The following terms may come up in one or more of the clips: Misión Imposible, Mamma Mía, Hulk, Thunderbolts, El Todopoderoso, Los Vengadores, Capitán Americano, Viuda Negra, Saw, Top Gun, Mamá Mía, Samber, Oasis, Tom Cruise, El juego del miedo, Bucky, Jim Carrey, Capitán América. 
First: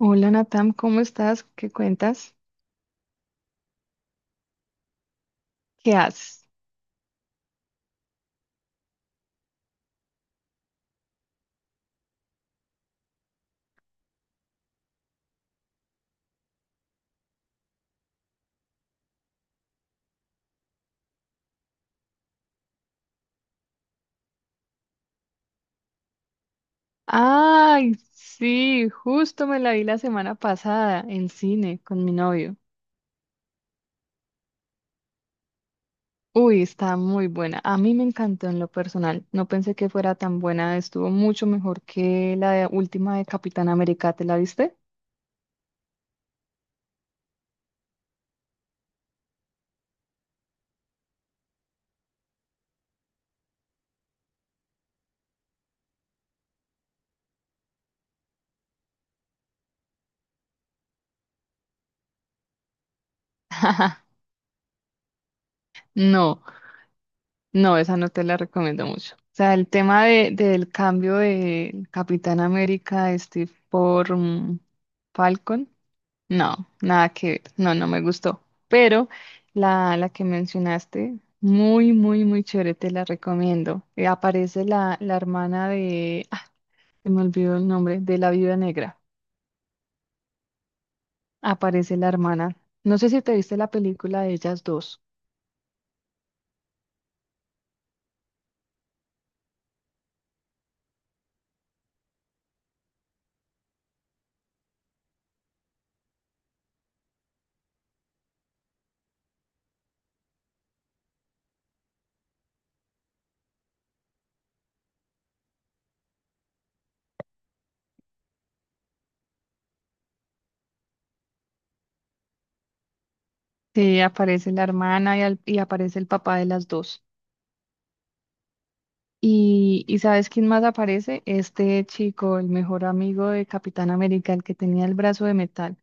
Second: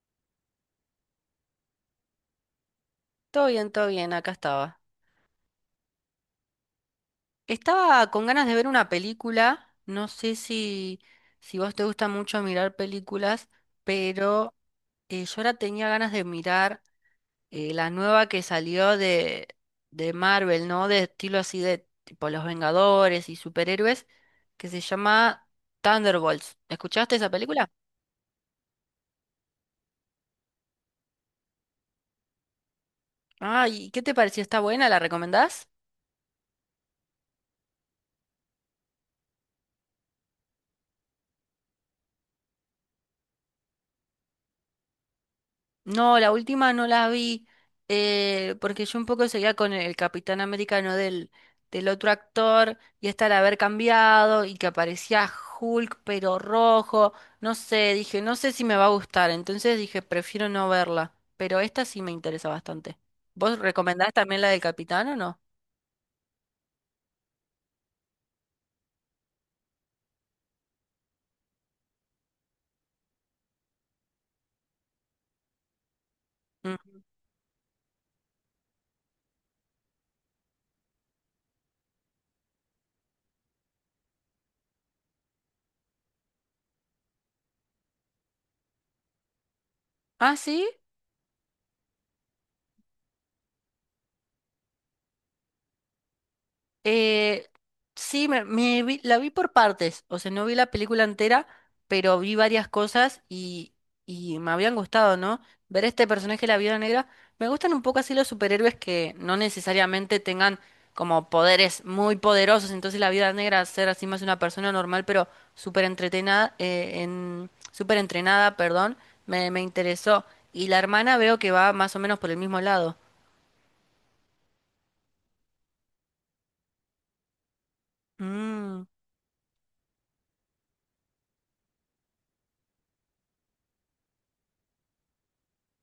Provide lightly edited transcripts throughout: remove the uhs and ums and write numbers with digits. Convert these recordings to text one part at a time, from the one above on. Hola Natam, ¿cómo estás? ¿Qué cuentas? Todo bien, acá estaba. ¿Qué haces? Estaba con ganas de ver una película. No sé si vos te gusta mucho mirar películas, pero yo ahora tenía ganas de mirar la nueva que salió de Marvel, ¿no? De estilo así de tipo Los Vengadores y superhéroes, que se llama Thunderbolts. ¿Escuchaste esa película? Ay, sí, justo me la vi la semana pasada en cine con mi novio. Ay, ¿qué te pareció? ¿Está buena? ¿La recomendás? Uy, está muy buena. A mí me encantó en lo personal. No pensé que fuera tan buena. Estuvo mucho mejor que última de Capitán América. ¿Te la viste? No, la última no la vi porque yo un poco seguía con el Capitán Americano del otro actor y hasta al haber cambiado y que aparecía Hulk pero rojo, no sé, dije, no sé si me va a gustar, entonces dije, prefiero no verla, pero esta sí me interesa bastante. ¿Vos recomendás también la del Capitán o no? No. No, esa no te la recomiendo mucho. O sea, el tema del cambio de Capitán América de Steve por Falcon, no, Mm. nada que ver. No, no me gustó. Pero la que mencionaste, muy, muy, muy chévere, te la recomiendo. Aparece la hermana de, se me olvidó el nombre, de la Viuda Negra. ¿Ah, sí? Aparece la hermana. No sé si te viste la película de ellas dos. Eh, sí, la vi por partes, o sea, no vi la película entera, pero vi varias cosas y me habían gustado, ¿no? Ver este personaje, la Viuda Negra, me gustan un poco así los superhéroes que no necesariamente tengan como poderes muy poderosos, entonces la Viuda Negra ser así más una persona normal, pero súper entretenada, súper entrenada, perdón, me interesó. Y la hermana veo que va más o menos por el mismo lado. Sí, aparece la hermana y aparece el papá de las dos. Mm. Y, y, ¿sabes quién más aparece? Este chico, el mejor amigo de Capitán América, el que tenía el brazo de metal.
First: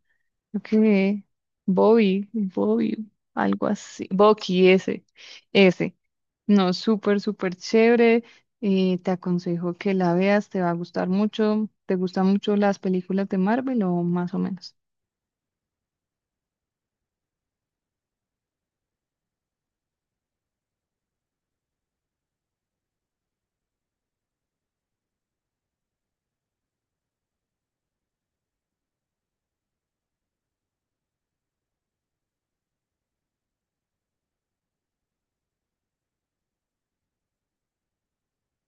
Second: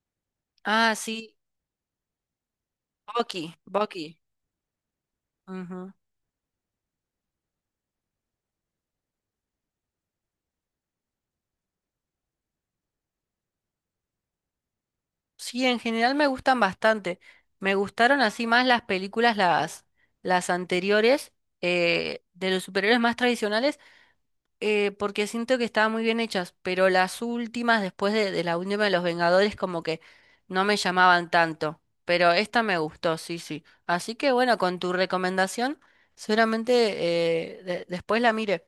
Creo Ah, que sí, Bobby, Bobby, Bucky, algo así. Bucky. Bucky, Ujú. ese. No, súper, súper chévere. Te aconsejo que la veas, te va a gustar mucho. ¿Te gustan mucho las películas de Marvel o más o menos? Sí, en general me gustan bastante. Me gustaron así más las películas, las anteriores, de los superhéroes más tradicionales, porque siento que estaban muy bien hechas, pero las últimas, después de la última de los Vengadores, como que no me llamaban tanto. Pero esta me gustó, sí, sí. Así que bueno, con tu recomendación, seguramente después la mire.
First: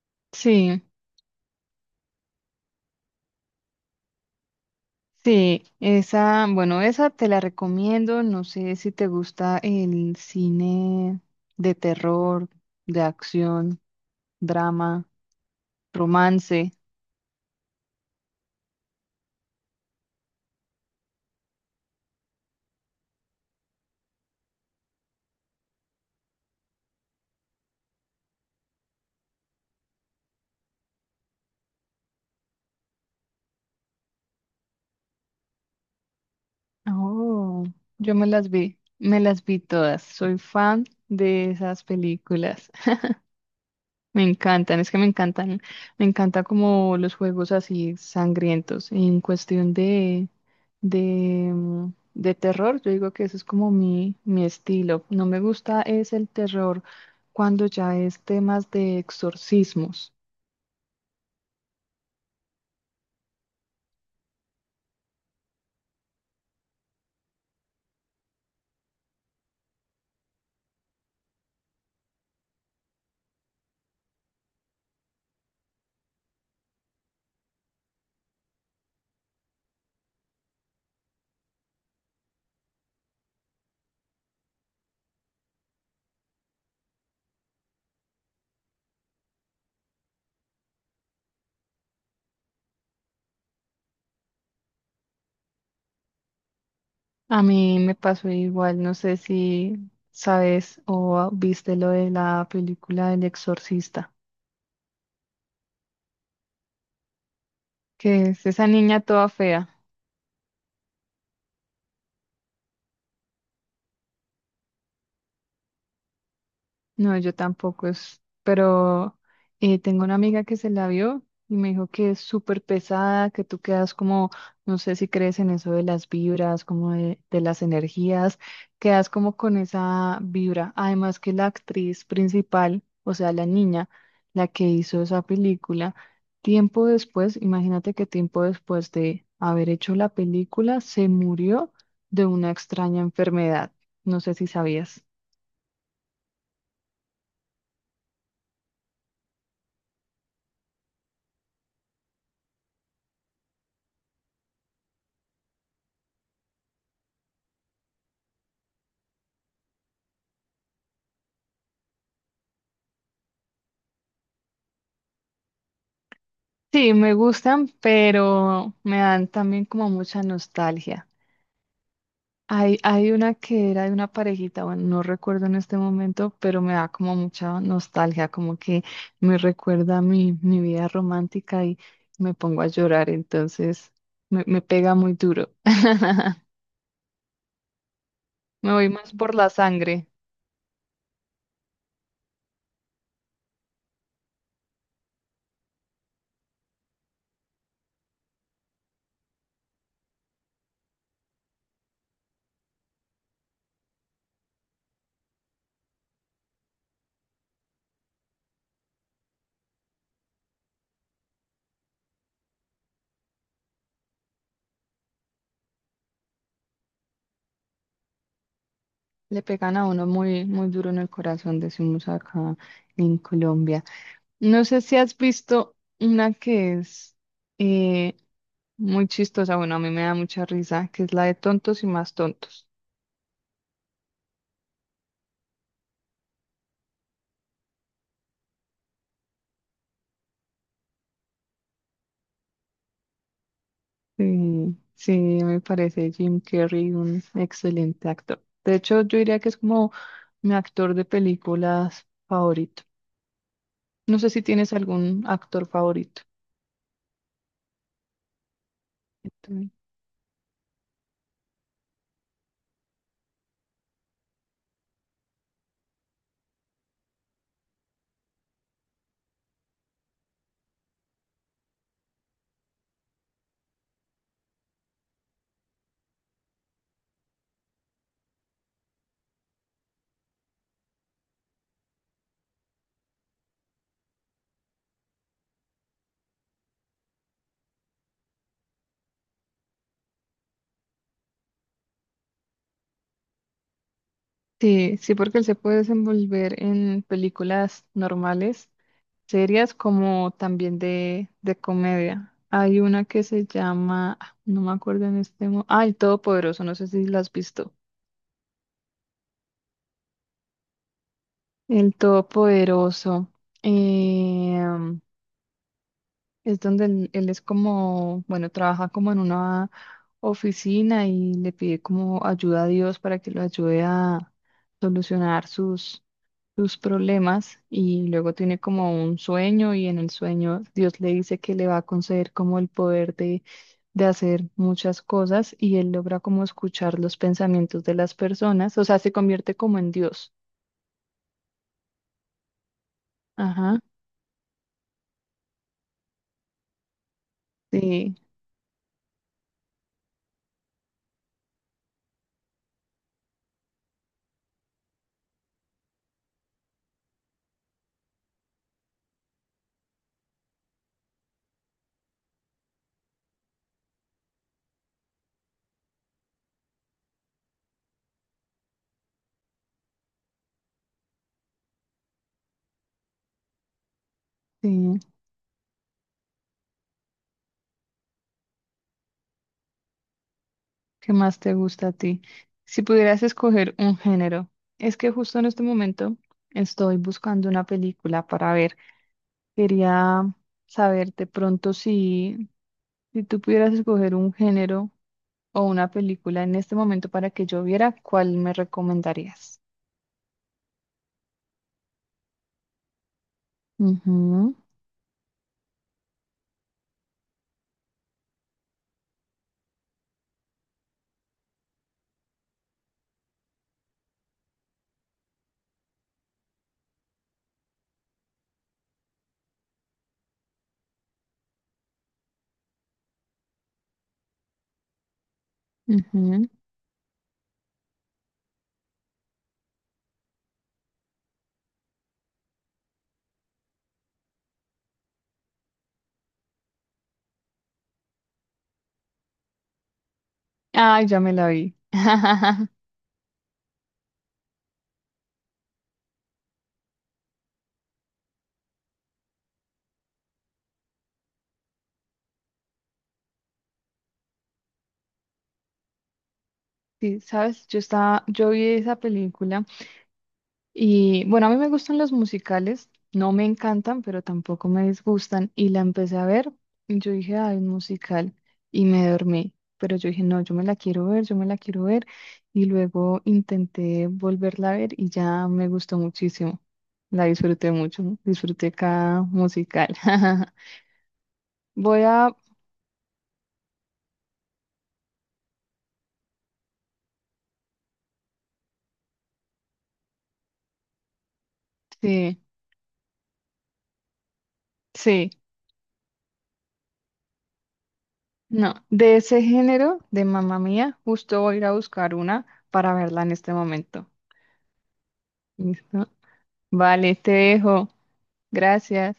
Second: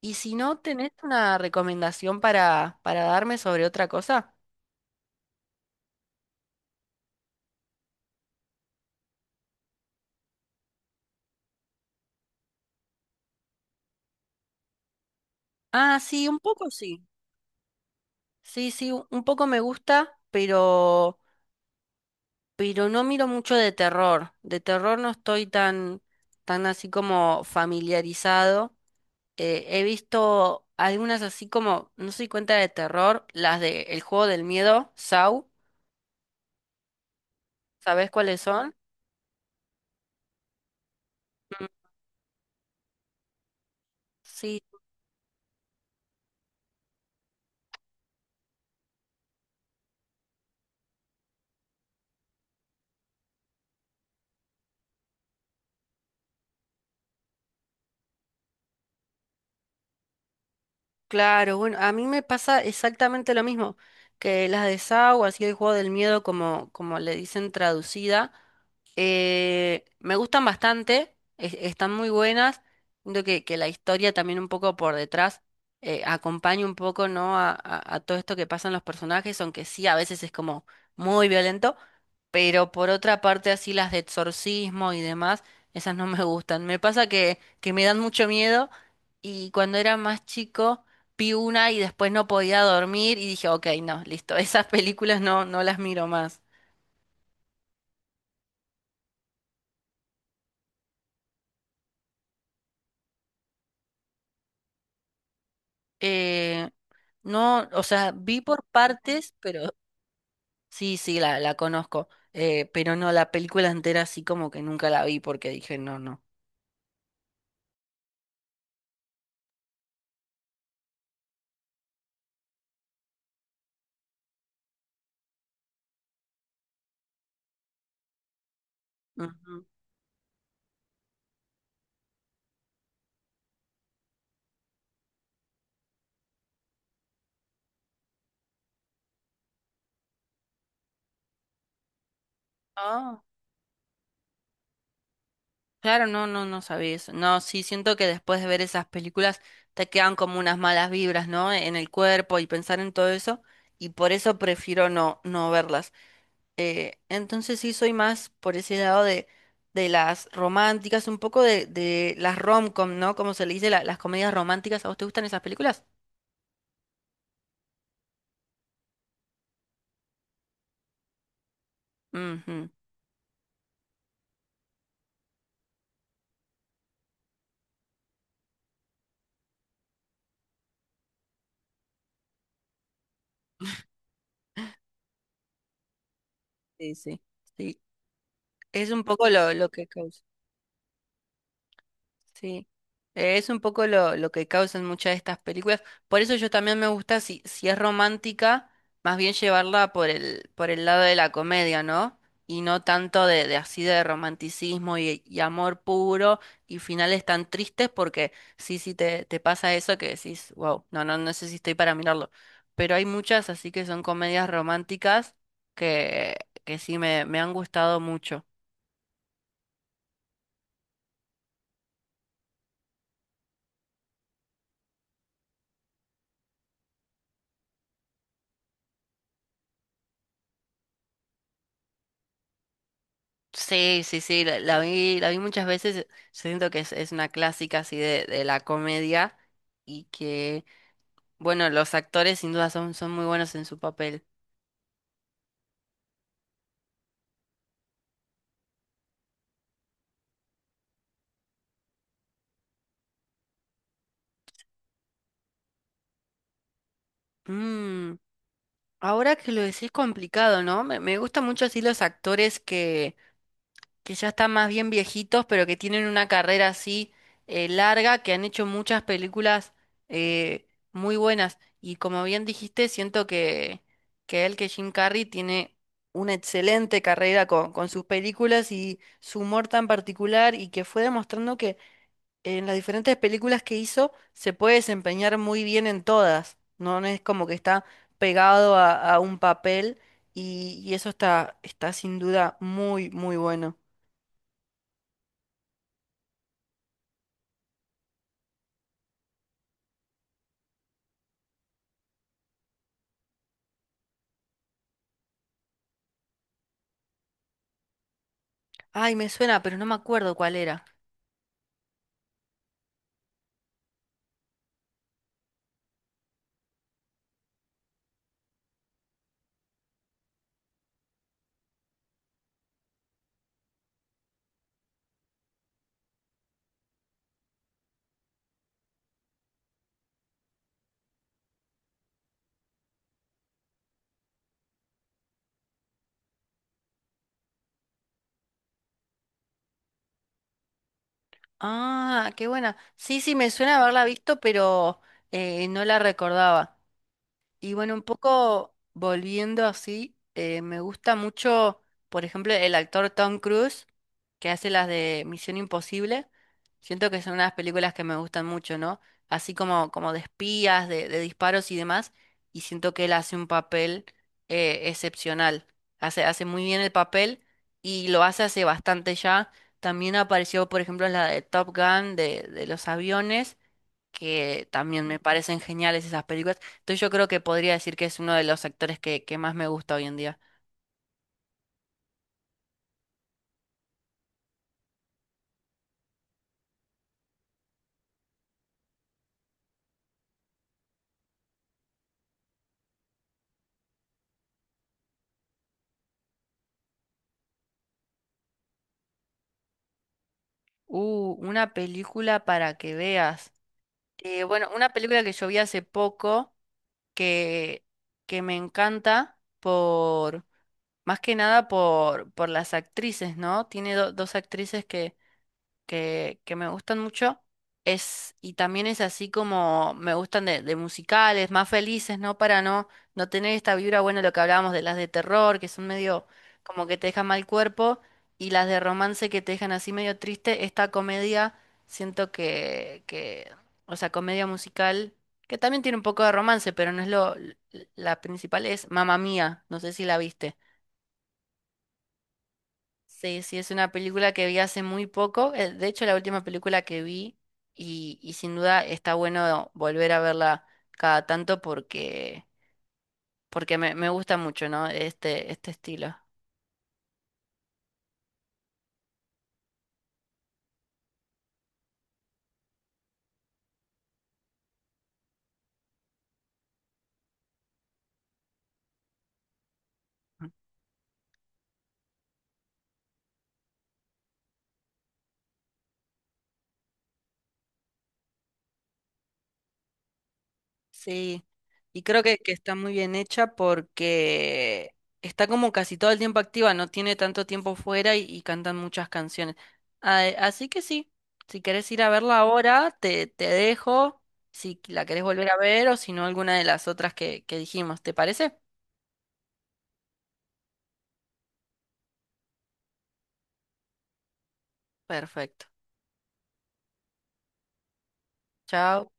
Y si no, Sí. ¿tenés una recomendación para darme sobre otra cosa? Sí, esa, bueno, esa te la recomiendo. No sé si te gusta el cine de terror, de acción, drama, Ah, sí, un poco romance. sí. Sí, sí, un poco me gusta, pero no miro mucho de terror. De terror no estoy tan así como familiarizado. He visto algunas así como, no soy cuenta de terror, las de El juego del miedo, Saw, Oh, ¿sabes yo cuáles son? Me las vi todas. Soy fan de Mm. esas películas. Me Sí, encantan, es que me encantan, me encanta como los juegos así sangrientos. En cuestión de terror, yo digo que eso es como mi estilo. No me gusta es el terror cuando ya es temas de exorcismos. claro, bueno, a mí me pasa exactamente lo mismo, que las de Saw, así el juego del miedo como, como le dicen traducida. Me gustan bastante, están muy buenas. Siento que la historia también un poco por detrás acompaña un poco, ¿no? A todo esto que pasan los personajes, aunque sí a veces es como muy violento, pero por otra parte así las de exorcismo y demás, esas no me gustan. Me pasa que me dan mucho miedo y cuando era más chico vi una y después no podía dormir y dije, ok, no, listo, esas películas no, no las miro más. A mí me pasó igual, no sé si sabes o viste lo de la película del exorcista, Eh, no, o sea, que vi es por esa niña toda partes, fea. pero sí, sí, la conozco. Pero no, la película entera sí como que nunca la vi porque dije, no, no. No, yo tampoco es, pero tengo una amiga que se la vio y me dijo que es súper pesada, que tú quedas como, no sé si crees en eso de las vibras, como de las energías, quedas como con Ujú. esa vibra. Además que la actriz principal, o sea, la niña, la que hizo esa película, imagínate que tiempo después de haber hecho la película, se murió de una extraña Ah, enfermedad. No sé si sabías. claro, no, no, no sabía eso. No, sí, siento que después de ver esas películas te quedan como unas malas vibras, ¿no? En el cuerpo y pensar en todo eso. Y por eso prefiero no, no verlas. Entonces sí soy más por ese lado de las románticas, un poco de las rom-com, ¿no? Como se le dice, las comedias románticas. ¿A vos te gustan esas películas? Sí, me gustan, pero me dan también como mucha nostalgia. Ujú. Hay una que era de una parejita, bueno, no recuerdo en este momento, pero me da como mucha nostalgia, como que me recuerda a mi, mi vida romántica y me pongo a llorar, entonces me pega muy duro. Sí, sí. Sí, Me voy es un más poco por la lo que sangre. causa. Sí, eh, es un poco lo que causan muchas de estas películas. Por eso yo también me gusta, si, si es romántica, más bien llevarla por el lado de la comedia, ¿no? Y no tanto de así de romanticismo y amor puro y finales tan tristes, porque sí, sí te pasa eso que decís, wow, no, no, no sé si estoy para mirarlo. Pero hay muchas así que son comedias románticas que, que sí me han gustado mucho. Le pegan a uno muy, muy duro en el corazón, decimos acá en Colombia. No sé si has visto una que es eh, muy chistosa, bueno, a mí me da mucha risa, que es la de tontos y más tontos. Sí, sí, sí, la vi muchas veces. Siento que es una clásica así de la comedia y que, bueno, los actores sin duda son, son muy buenos en su papel. Sí, sí, me parece Jim Carrey un excelente actor. De hecho, yo diría que es como mi actor de películas favorito. No sé si tienes algún actor favorito. Mm, ahora que lo Entonces, decís complicado, ¿no? Me gustan mucho así los actores que ya están más bien viejitos, pero que tienen una carrera así larga, que han hecho muchas películas muy buenas. Y como bien dijiste, siento que Jim Carrey tiene una excelente carrera con sus películas y su humor tan particular y que fue demostrando que en las diferentes películas que hizo se puede desempeñar muy bien en todas. No, no es como que está pegado a un papel y eso está, está sin duda muy, muy bueno. Sí, sí, porque él se puede desenvolver en películas normales, series como también de comedia. Hay una que se llama, ah, no me acuerdo en este momento, ah, El Todopoderoso, no sé si la has visto. Ay, me suena, pero no me acuerdo cuál era. El Todopoderoso, em, es donde él es como, bueno, trabaja como en una oficina y le pide como ayuda a Dios para que lo ayude a solucionar sus problemas y luego tiene como un sueño y en el sueño Dios le dice que le va a conceder como el poder de hacer muchas cosas y él logra como escuchar los pensamientos de las personas, o sea, se convierte como en Dios. Ah, qué buena. Sí, sí, me Ajá, suena haberla visto, pero no la recordaba. Y bueno, un sí, poco volviendo así, me gusta mucho, por ejemplo, el actor Tom Cruise, que hace las de Misión Imposible. Siento que son unas películas que me gustan mucho, ¿no? Así como, como de espías, de disparos y demás. Y siento que él hace un papel excepcional. Hace muy bien el papel y lo hace hace bastante ya. También apareció, por ejemplo, en la de Top Gun, de los aviones que sí. también me parecen geniales esas películas. Entonces yo creo que podría decir que es uno de los actores que más me gusta hoy en día. ¿Qué más te gusta a ti? Si pudieras escoger un género, es que justo en este momento estoy buscando una película para ver. Quería saber de pronto si tú pudieras escoger un género, o una película en este momento para que yo viera, ¿cuál me recomendarías? Una película para que veas. Ujú, Bueno, una película que yo vi hace poco que, que me encanta por, más que nada por, por las actrices, ¿no? Tiene dos actrices que me gustan mucho. Es, y también es así como me gustan de musicales, más felices, ¿no? Para no, no tener esta vibra, bueno, lo que hablábamos de las de terror, que son medio ujú. como que te dejan mal cuerpo, y las de romance que te dejan así medio triste. Esta comedia, siento o sea, comedia musical, que también tiene un poco de romance, pero no es la principal es Mamma Mía, no sé si la viste. Ay, ya me la vi. Sí, sí, es una película que vi hace muy poco. Eh, de hecho, la última película que vi y sin duda está bueno volver a verla cada tanto porque, porque me gusta mucho, ¿no? Este estilo. Sí, sabes, yo vi esa película. Y bueno, a mí me gustan los musicales, no me encantan, pero tampoco me disgustan. Y la empecé a ver y yo dije, ay, un musical. Y me dormí. Pero yo dije, no, yo me la quiero ver, yo me la quiero ver. Y luego intenté volverla a ver y ya me gustó muchísimo. La disfruté mucho, ¿no? Disfruté cada musical. Sí, Voy y creo a, que está muy bien hecha porque está como casi todo el tiempo activa, no tiene tanto tiempo fuera y cantan muchas canciones. Ah, así que sí, si querés ir a verla sí, ahora, te dejo, si la querés sí, volver a ver o si no alguna de las otras que dijimos, ¿te parece? no, de ese género, de Mamá Mía, justo voy a ir a buscar una para verla en este momento. Perfecto. ¿Listo? Vale, te dejo. Chao. Gracias.